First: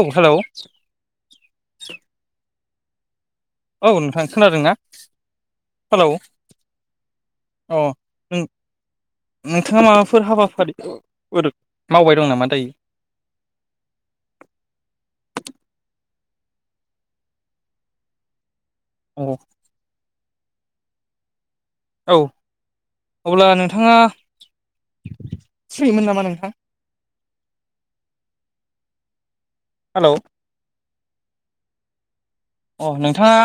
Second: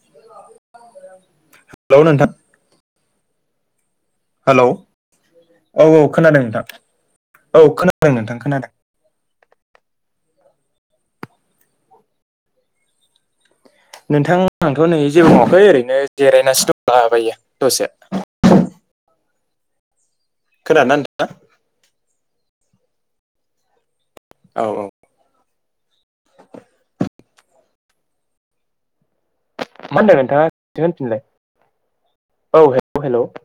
औ hello. Hello नोंथां। औ नोंथां खोनादों हेलौ ना औ हेलौ। औ खोनादों नोंथां औ अ खोनादों नोंथां नों खोनादों नोंथाङा माबाफोर हाबा फोर मावबाय दं नामा दायो? नोंथां आंथ' नै जेबो मावाखै ओरैनो जिरायनानैसो दंला बायो दसे। औ खोनादोंना नोंथांआ? औ अब्ला नोंथाङा औ औ। सिरिमोन नामा नोंथां? मा हेलौ होनदों नोंथांङा खनसे होनफिनलाय। औ अ हेलौ हेलौ नोंथाङा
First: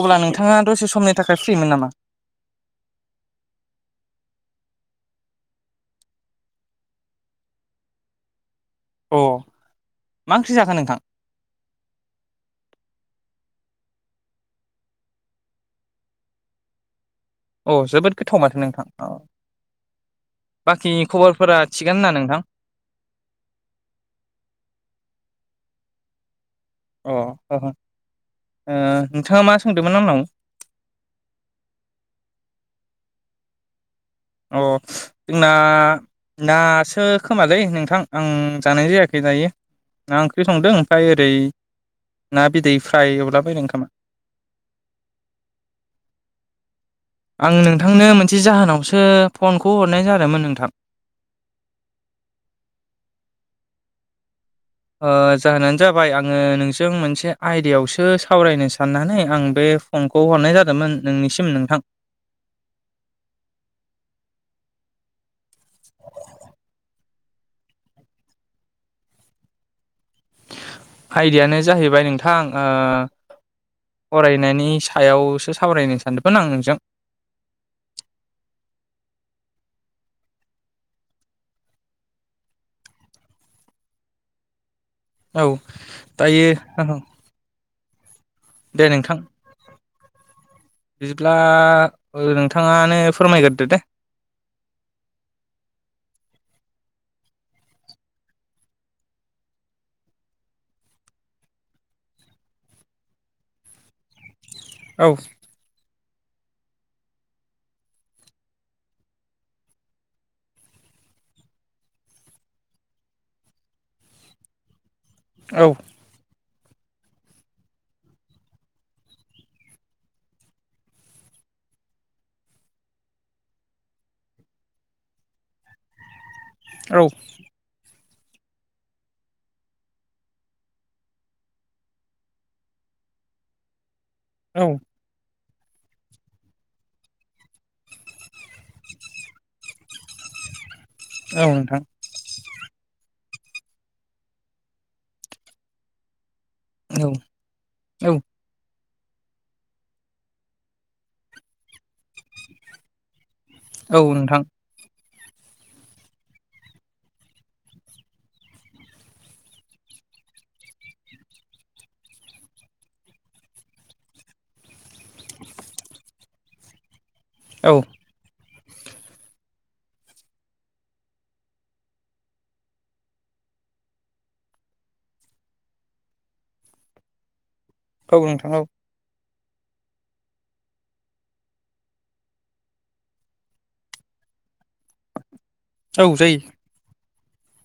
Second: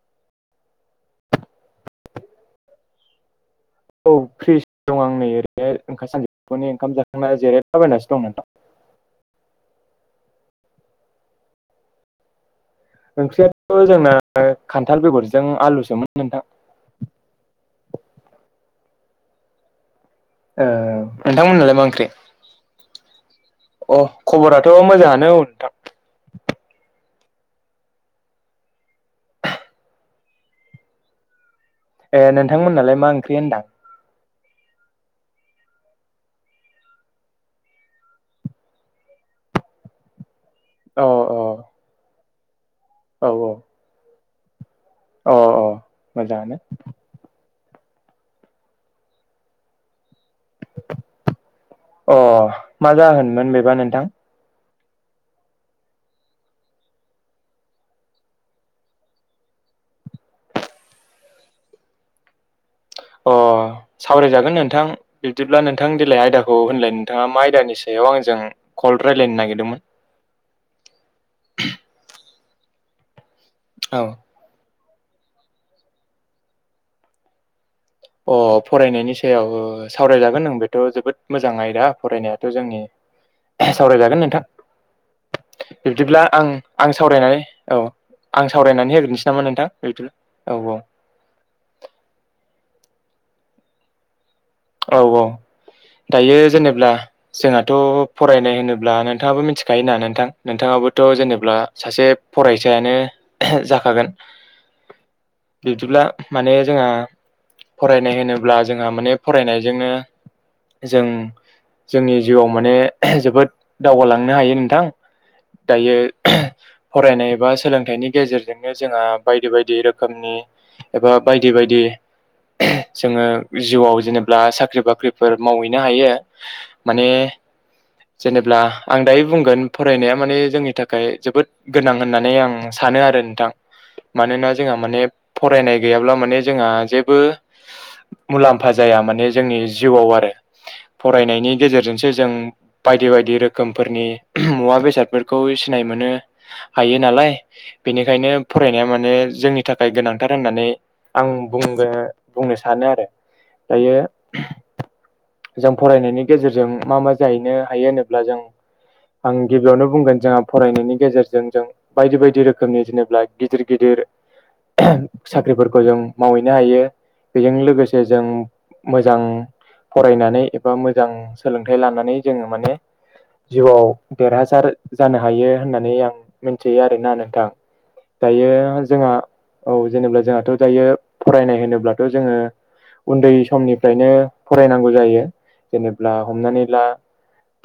अब्ला नोंथाङा दसे समनि थाखाय फ्रिमोन नामा? औ फ्रि दं आं नै ओरैनो ओंखाम सानजौफुनि ओंखाम जाखांना जेरायला बायनासो दं नोंथां। अ मा ओंख्रि जाखो नोंथां? ओंख्रियाथ' जोंना खान्थाल बेगरजों आलुसोमोन नोंथां। औ जोबोद गोथाव माथो नोंथां औ। बाखि ओ नोंथां खबरफोरा मोननालाय मा थिगानो ओंख्रि? ना नोंथां अ खबराथ' मोजाङानो औ नोंथां अ नोंथाङा मा सोंदोंमोन आंनाव ए नोंथां मोननालाय मा ओंख्रि होनदां अ जोंना नासो खोमालै नोंथां आं जानाय जायाखै दायो आं ओंख्रि संदों अ ओमफ्राय ओरै अ ना बिदै फ्राय एवलाबायायदों खोमा अ-अ मोजाङानो आं नोंथांनो मोनसे जाहोनावसो फनखौ हरनाय जादों अ मा जाहोनमोन बेबा नोंथां? ओ जाहोनानो जाबाय आङो नोंजों मोनसे आयदायावसो सावरायनो साननानै आं बे बे फनखौ हरनाय जादोंमोन नोंनिसिम नोंथां। अ सावरायजागोन नोंथां। बिब्दिब्ला नोंथां देेलाय आयदाखौ होनलाय नोंथाङा मा आयदानि सायाव बेयाव आंजों कल रायज्लायनो नागिरदोंमोन आयडायानो जाहैबाय नोंथां औ ओ फरायनायनि सायावसो सावरायनो सानदोंमोन आं नोंजों अ फरायनायनि सायाव ओ सावरायजागोन नों बेथ' जोबोद मोजां आयदा फरायनायाथ' जोंनि सावरायजागोन नोंथां। औ बिब्दिब्ला दायो औ आं-आं सावरायनानै औ आं दे सावरायनानै नोंथां होग्रोनोसै नामा नोंथां? [unintelligible] औ-औ बिदिब्ला ओ-नोंथाङानो फोरमायग्रोदो दे औ-औ दायो जेनेब्ला जोंहाथ' फरायनाय होनोब्ला नोंथाङाबो मिथिखायोना नोंथां नोंथाङा बोथ' जेनेब्ला सासे फरायसायानो [unintelligible] जाखागोन औ बिबदिब्ला माने जोंहा फरायनाय होनोब्ला जोंहा माने फरायनायजोंनो जों जोंनि जिउआव माने [unintelligible] जोबोद दावगालांनो हायो नोंथां औ दायो [unintelligible] फरायनाय बा सोलोंथाइनि गेजेरजोंनो जोंहा बायदि बायदि रोखोमनि एबा बायदि बायदि जोङो जिउआव जेनेबा साख्रि बाख्रिफोर मावहैनो हायो औ माने जेनेब्ला आं दायो बुंगोन फरायनाया माने जोंनि थाखाय जोबोद गोनां होननानै आं सानो आरो आरो नोंथां [inaudible] मानोना जोंहा माने फरायनाय गैयाब्ला माने जोंहा जेबो [unintelligible] माने जोंनि जिउआव आरो औ फरायनायनि नोंथां गेजेरजोंसो जों बायदि बायदि रोखोमफोरनि मुवा बेसादफोरखौ सिनाय मोनो हायो औ नालाय औ बेनिखायनो फरायनाया [unintelligible] माने जोंनि थाखाय गोनांथार होननानै आं बुंनो-बुंनो सानो आरो। दायो औ नोंथां जों फरायनायनि गेजेरजों मा मा जाहैनो हायो होनोब्ला जों आं गिबियावनो बुंगोन जोंहा फरायनायनि गेजेरजों जों बायदि बायदि रोखोमनि जेनेबा गिदिर गिदिर साख्रिफोरखौ जों मावहैनो हायो बेजों औ लोगोसे जों मोजां फरायनानै एबा मोजां सोलोंथाइ लानानै जोङो माने जिउआव देरहासार जानो हायो होननानै आं मिथियो आरोना नोंथां। औ दायो नोंथां औ जोंहा औ जेनेबा जोंहाथ' दायो फरायनाय होनोब्लाथ' जोङो उन्दै समनिफ्रायनो फरायनांगौ जायो जेनेब्ला औ जायो हमनानै ला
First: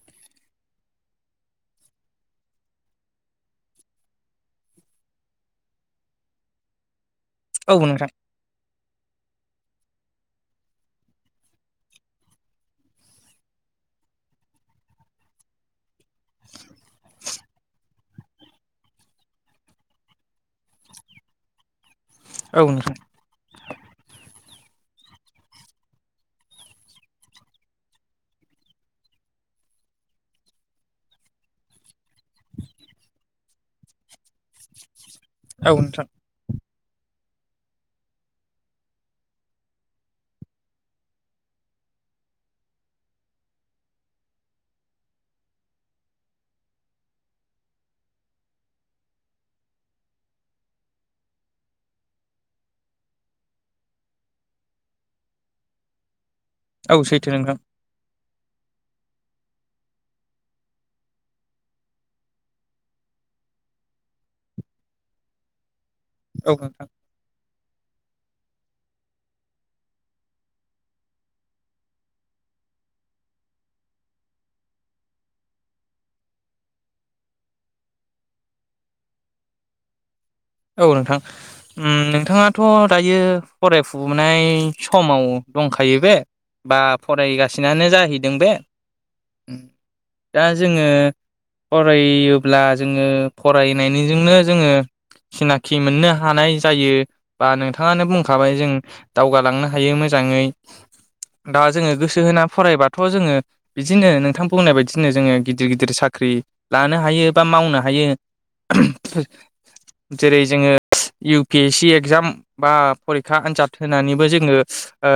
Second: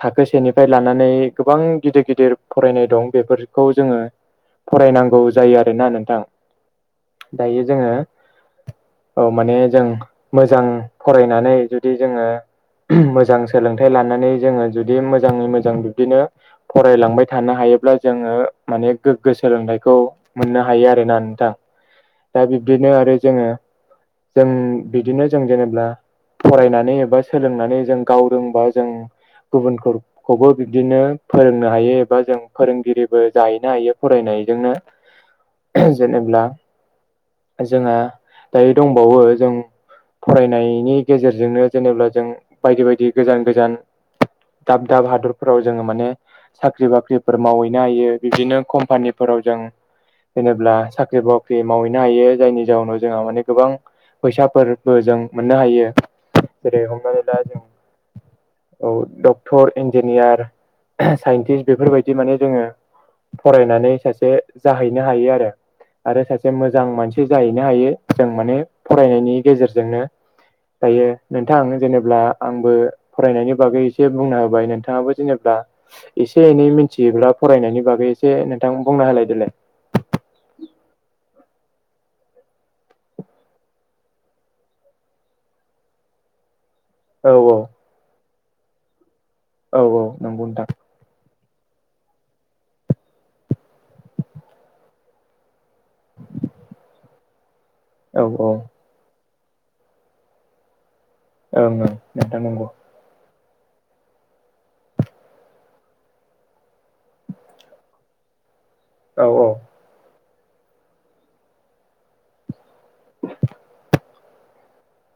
थाखो सेनिफ्राय लानानै गोबां गिदिर गिदिर फरायनाय दं बेफोरखौ जोङो फरायनांगौ जायो आरोना नोंथां। दायो औ जोङो नोंथां औ माने जों मोजां फरायनानै जुदि जोङो मोजां सोलोंथाइ लानानै जोंङो जुदि मोजाङै मोजां बिब्दिनो फरायलांबाय थानो हायो हायोब्ला जोंङो माने गोग्गो सोलोंथाइखौ मोननो हायो आरोना नोंथां। [inaudible] दा बिब्दिनो नोंथां आरो जोंङो जों बिदिनो जों जेनेबा [unintelligible] फरायनानै एबा सोलोंनानै जों गाव रोंबा जों गुबुनफोरखौबो बिब्दिनो फोरोंनो हायो। बा जों फोरोंगिरिबो जाहैनो हायो फरायनायजोंनो औ नोंथां जेनेब्ला जोंहा दायो दंबावो जों फरायनायनि गेजेरजोंनो जेनेब्ला जों बायदि बायदि गोजान गोजान दाब दाब हादरफोराव जोंङो माने साख्रि बाख्रिफोर मावहैनो हायो। बिदिनो कम्पानिफोर आव जों जेनेब्ला साख्रि बाख्रि मावहैनो हायो जायनि जाउनाव जोंहा माने गोबां फैसाफोर बो जों मोननो हायो। जेरै औ हमना सैथो ला नोंथां जों औ डक्टर इन्जिनियार साइन्टिस्ट बेफोरबायदि माने जोंङो फरायनानै सासे जाहैनो हायो आरो। आरो औ सासे मोजां नोंथां मानसि जाहैनो हायो। जों माने फरायनायनि गेजेरजोंनो दायो नोंथां जेनेब्ला आंबो फरायनायनि बागै एसे बुंना होबाय नोंथाङाबो जेनेब्ला एसे एनै मिथियोब्ला फरायनायनि बागै एसे नोंथां बुंना होलायदोलाय [inaudible] औ नोंथां। उम नोंथाङाथ' दायो फरायफुनाय समाव दंखायो बे बा औ औ फरायगासिनानो जाहैदों बे औ औ दा नंगौ नोंथां जोंङो फरायोब्ला जोंङो फरायनायनिजोंनो जोंङो सिनाखि मोननो हानाय जायो बा नोंथाङानो औ औ बुंखाबाय जों दावगालांनो हायो मोजाङै दा ओं ओं जोंङो गोसो नोंथां होना नंगौ फरायबाथ' जोंङो बिदिनो नोंथां बुंनाय बायदिनो जोंङो गिदिर गिदिर साख्रि लानो हायो बा मावनो हायो। औ औ जेरै जोंङो U P S C exam बा फरिखा आनजाद होनानैबो जों जोंङो ओ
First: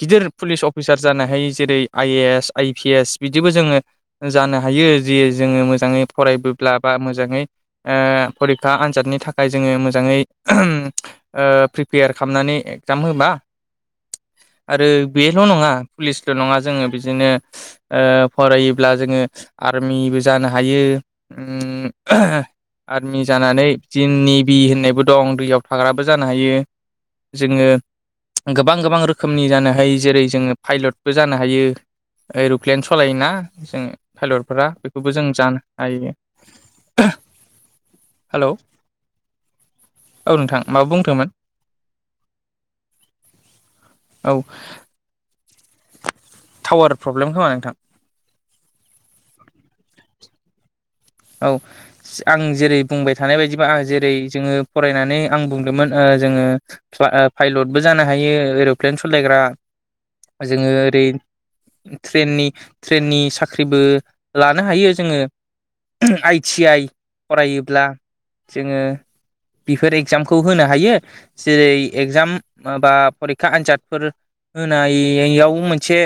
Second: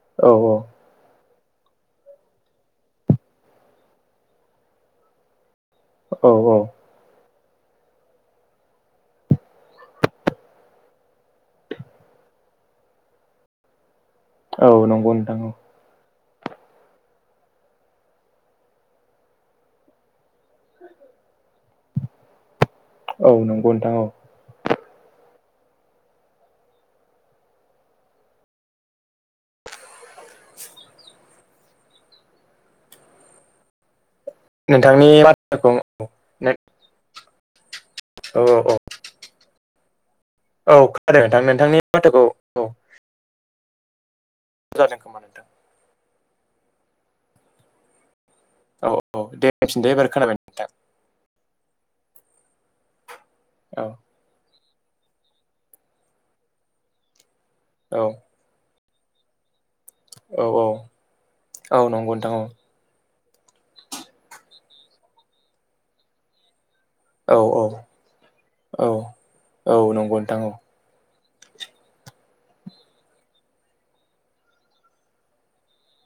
गिदिर औ पुलिस अफिसार जानो हायो। जेरै I A S I P S बिदिबो जोंङो जानो हायो जि जोंङो मोजाङै औ औ फरायबोब्ला बा मोजाङै ओ फरिखा आनजादनि थाखाय जोंङो मोजाङै ओ प्रिपेयार खालामनानै एक्जाम होबा। औ आरो नंगौ नोंथां बेल' औ नङा पुलिस नङा जोङो बिदिनो ओ फरायोब्ला जोंङो आर्मिबो जानो हायो। उम आर्मि औ जानानै नंगौ नोंथां औ दिन नेभि होननाय दं दैयाव थाग्राबो जानो हायो। जोंङो गोबां गोबां रोखोमनि जानो हायो। जेरै जोंङो पायलटबो जानो हायो। एर'प्लेन सलायोना जोंङो फाइलतफोरा नोंथांनि बेखौबो जों जानो बाथ्राखौ औ हायो। अ हेलौ अ नोंथां औ माबा खोनादों बुंदोंमोन नोंथां नोंथांनि माथोखौ औ औ जादों खोमा नोंथां टावार प्रब्लेम खोमा नोंथां औ औ देफिनदै एबार खोनाबाय नोंथां औ आं जेरै बुंबाय थानाय बायदिबा ओ औ जेरै जोंङो फरायनानै आं बुंदोंमोन ओ जोंङो फा-पाइलदबो औ जानो हायो एर' प्लेन सलायग्रा। औ औ जोंङो ओरै औ नंगौ नोंथां ट्रेननि ट्रेननि साख्रिबो लानो हायो जोंङो आइ टि आइ औ औ फरायोब्ला जोऔङो औ औ बेफोर नंगौ एगजामखौ नोंथां औ होनो हायो। जेरै एगजाम बा फरिखा आन्जादफोर होनायाव मोनसे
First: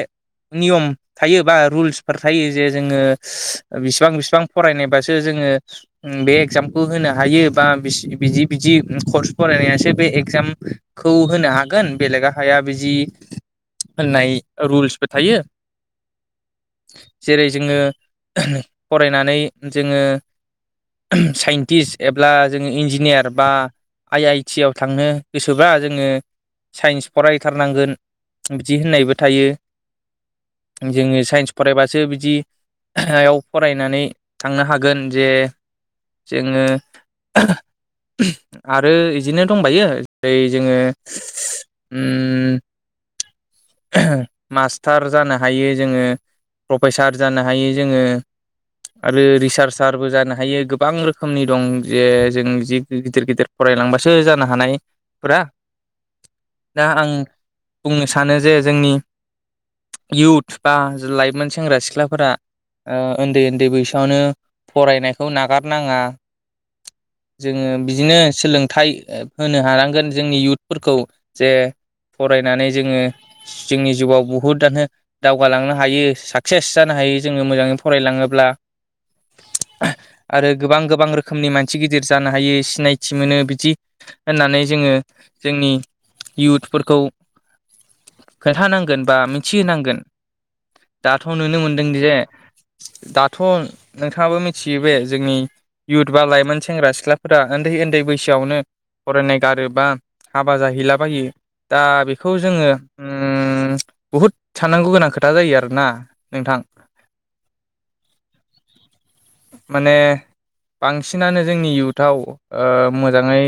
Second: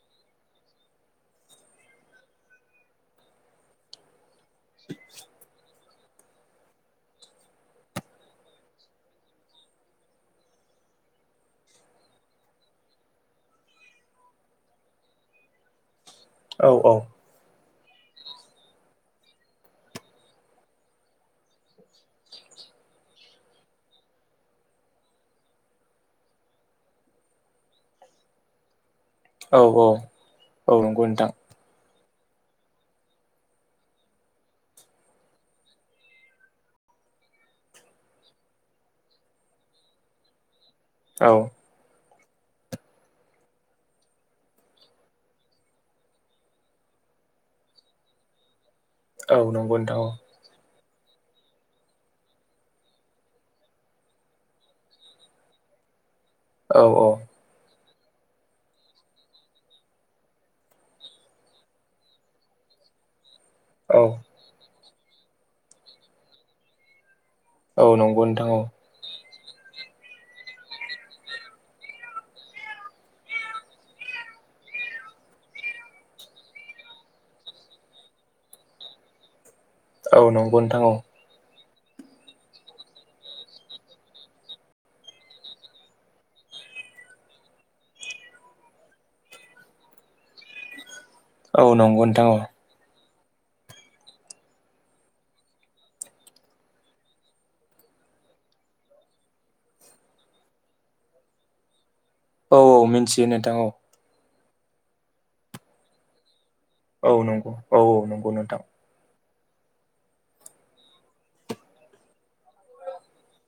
नियम थायो बा रुल्सफोर थायो जे जोङो बिसिबां बिसिबां फरायनायबासो जोङो उ बे एगजामखौ होनो हायो बा बिस-बिदि बिदि कर्स फरायनासो बे एगजाम खौ होनो हागोन बेलेग हाया बिदि होननाय रुल्सबो थायो। औ जेरै जोङो फरायनानै जोङो साइन्टिस्ट एब्ला जोङो इन्जिनियार बा आइ-आइ टि आव थांनो गोसोबा जोङो साइन्स फरायथारनांगोन बिदि होननायबो थायो औ औ औ नंगौ जोङो नोंथां साइन्स फरायबासो ब बिदियाव फरायनानै थांनो हागोन जे जोङो आरो बिदिनो दंबायो जोङो औ ओम ओहो मास्टार जानो हायो जोङो प्रफेसार जानो हायो जोङो आरो औ नंगौ नोंथां रिसार्चसारबो औ जानो हायो गोब बां रोखोमनि दं जे जों जि गिदिर गिदिर फरायलांबासो जानो हानायफोरा औ दा आं बुंनो सानो जे जोंनि इउथ बा लाइमोन सेंग्रा सिख्लाफोरा ओ उन्दै-उन्दै औ बैसोआवनो फरायनायखौ नागारनाङा जोङो औ बिदिनो नंगौ नोंथां औ सोलोंथाइ ओ होनो हानांगोन जोंनि इयउथफोरखौ जे फरायनानै जोङो जोंनि जिउआव बहुदआनो दावगालांनो हायो साक्सेस जानो हायो जोङो मोजाङै फरायलाङोब्ला औ आरो नंगौ गोबां नोंथां औ गोबां रोखोमनि मान सि गिदिर जानो हायो सिनायथि मोनो बिदि होननानै जोङो जोंनि इउथफोरखौ खोन्थानांगोन बा मिथिहोनांगोन दाथ' नुनो औ मोनदों नंगौ जे नोंथां औ दाथ' नोंथाङाबो मिथियो बे जोंनि इउथ बा लाइमोन सेंग्रा सिख्लाफोरा उन्दै उन्दै बैसोआवनो फरायनाय गारोब्ला हाबा जाहैलाबायो दा बेखौ औ जोङो औ मिथियो नोंथां औ। उम बहुद साननांगौ गोनां खोथा जायो आरोना नोंथां। औ नंगौ औ औ नंगौ नोंथां। माने बांसिनानो जोंनि इउथाव ओ मोजाङै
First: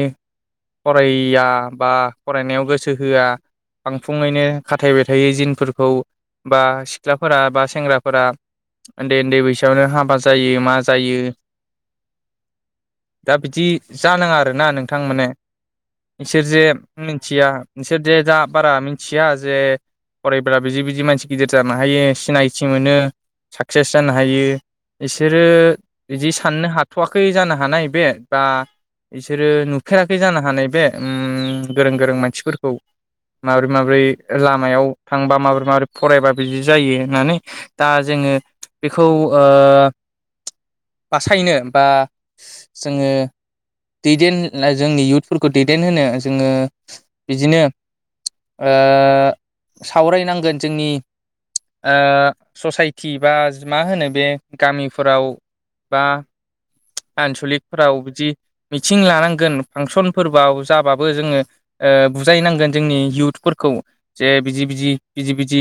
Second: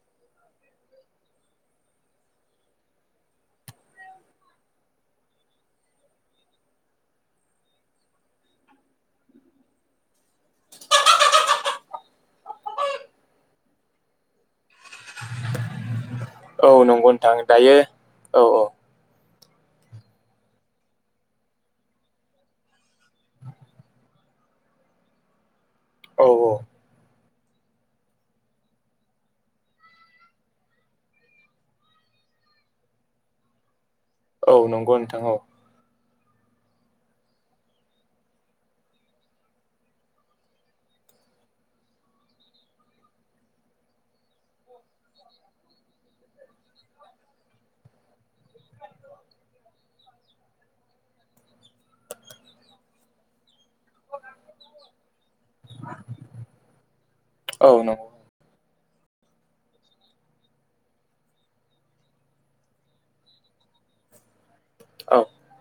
फरायया बा फरायनायाव गोसो होआ बां फुङैनो खाथायबाय थायो जिनफोरखौ बा सिख्लाफोरा बा सेंग्राफोरा उन्दै-उन्दै बैसोआवनो हाबा जायो मा जायो दा बिदि जानाङा आरोना नोंथां माने। इसोर जे औ नंगौ नोंथां मिथिया दायो इसोर जे दा औ बारा मिथिया जे फरायबा बिदि बिदि मानसि गिदिर जानो हायो सिनायथि मोनो साकसेस जानो हायो। बिसोरो औ बिदि साननो औ हाथ'वाखै जानो हानाय बे बा बिसोरो नुफेराखै जानो हानाय बे ओम गोरों गोरों मानसिफोरखौ माबोरै माबोरै औ लामायाव नंगौ नोंथां औ थांबा माबोरै-माबोरै फरायबा बिदि जायो होननानै दा जोङो बेखौ ओ बासायनो बा जोङो दैदेन जोंनि इयउथफोरखौ दैदेनहोनो जोङो बिदिनो ओ सावरायनांगोन जोंनि ओ ससायटि बा मा होनो बे गामिफोराव बा औ आनसलिकफोराव नंगौ बिदि मिथिं लानांगोन फांसनफोरबोआव जाबाबो जोङो बुजायनांगोन जोंनि इयउथ फोरखौ जे बिदि बिदि औ बिदि बिदि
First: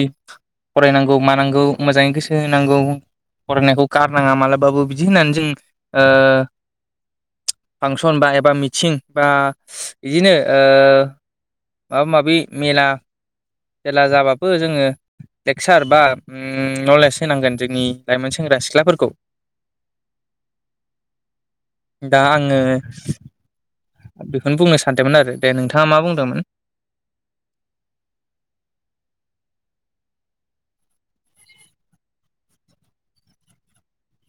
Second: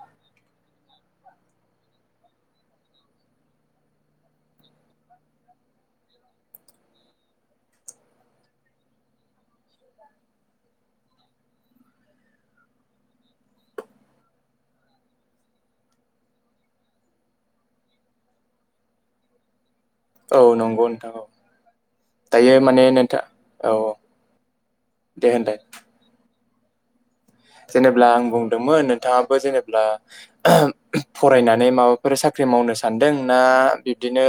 फरायनांगौ मानांगौ मोजाङै गोसो होनांगौ। फरायनायखौ गारनाङा मालाबाबो बिदि होननानै जों ओ फांसन बा एबा मिथिं बा बिदिनो ओ माबा माबि मेला खेला जाबाबो जोङो लेक्सार बा नलेज होनांगोन जोंनि लाइमोन सेंग्रा सिख्लाफोरखौ। औ नंगौ नोंथां औ दा दायो आङो माने नोंथां औ औ। बेखौनो बुंनो सानदोंमोन आरो दे नोंथाङा मा बुंदोंमोन। जेनेब्ला आं बुंदोंमोन नोंथाङाबो जेनेब्ला फरायनानै माबाफोर साख्रि मावनो सानदों ना बिब्दिनो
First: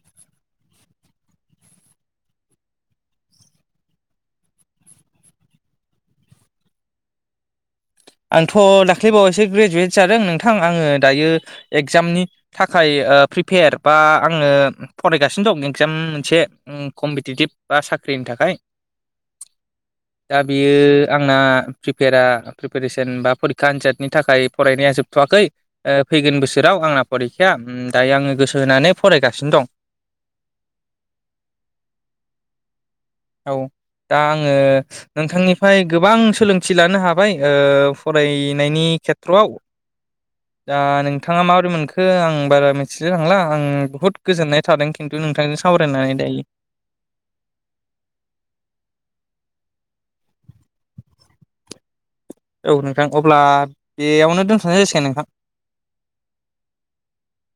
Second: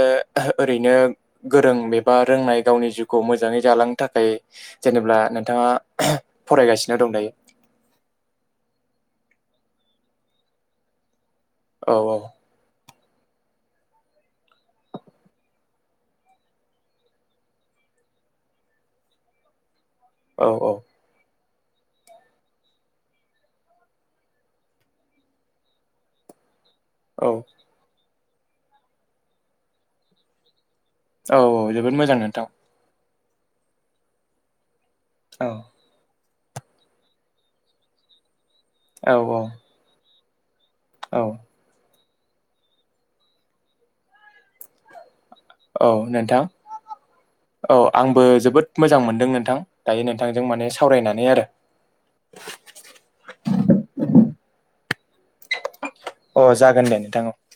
ओरैनो गोरों एबा रोंनाय गावनि ज खौ मोजाङै जालांनो थाखाय जेनेबब्ला नोंथाङा फरायगासिनो दं दायो [inaudible] आंथ' दाख्लैबावैससे ग्रेजुवेट जादों नोंथां आङो दायो औ एगजामनि थाखाय ओ प्रिपेयार बा आङो फरायगासिनो दं एगजाम मोनसे कम्पिटिटिभ बा साख्रि नि थाखाय दा औ बियो औ आंना प्रिपयारा रिसेन बा फरिखा आनादनि थाखाय फरायनाया जोबथ'वाखै ओ फैगोन बोसोर राव आंना औ फरिखाया दायो आङो गोसो होनानै फरायगासिनो दं औ औ जोबोद मोजां नोंथां औ दा आङो औ नोंथांनिफ्राय गोबां सोलोंथि लानो हाबाय ओ फरायनायनि औ औ खेथ्रआव दा औ नोंथाङा माबोरै मोनखो आं बारा मिथिलाय थांला आं बुहुत गोजोननाय थादों खिन्थु। नोंथांजों औ सावरायनानै नोंथां दायो औ आंबो जोब जोबोद मोजां मोनदों नोंथां दायो नोंथांजों माने सावरायनानै आरो औ नोंथां अब्ला बेयावनो दोनथ'नाय जासिगोन नोंथां अ जागोन दे नोंथां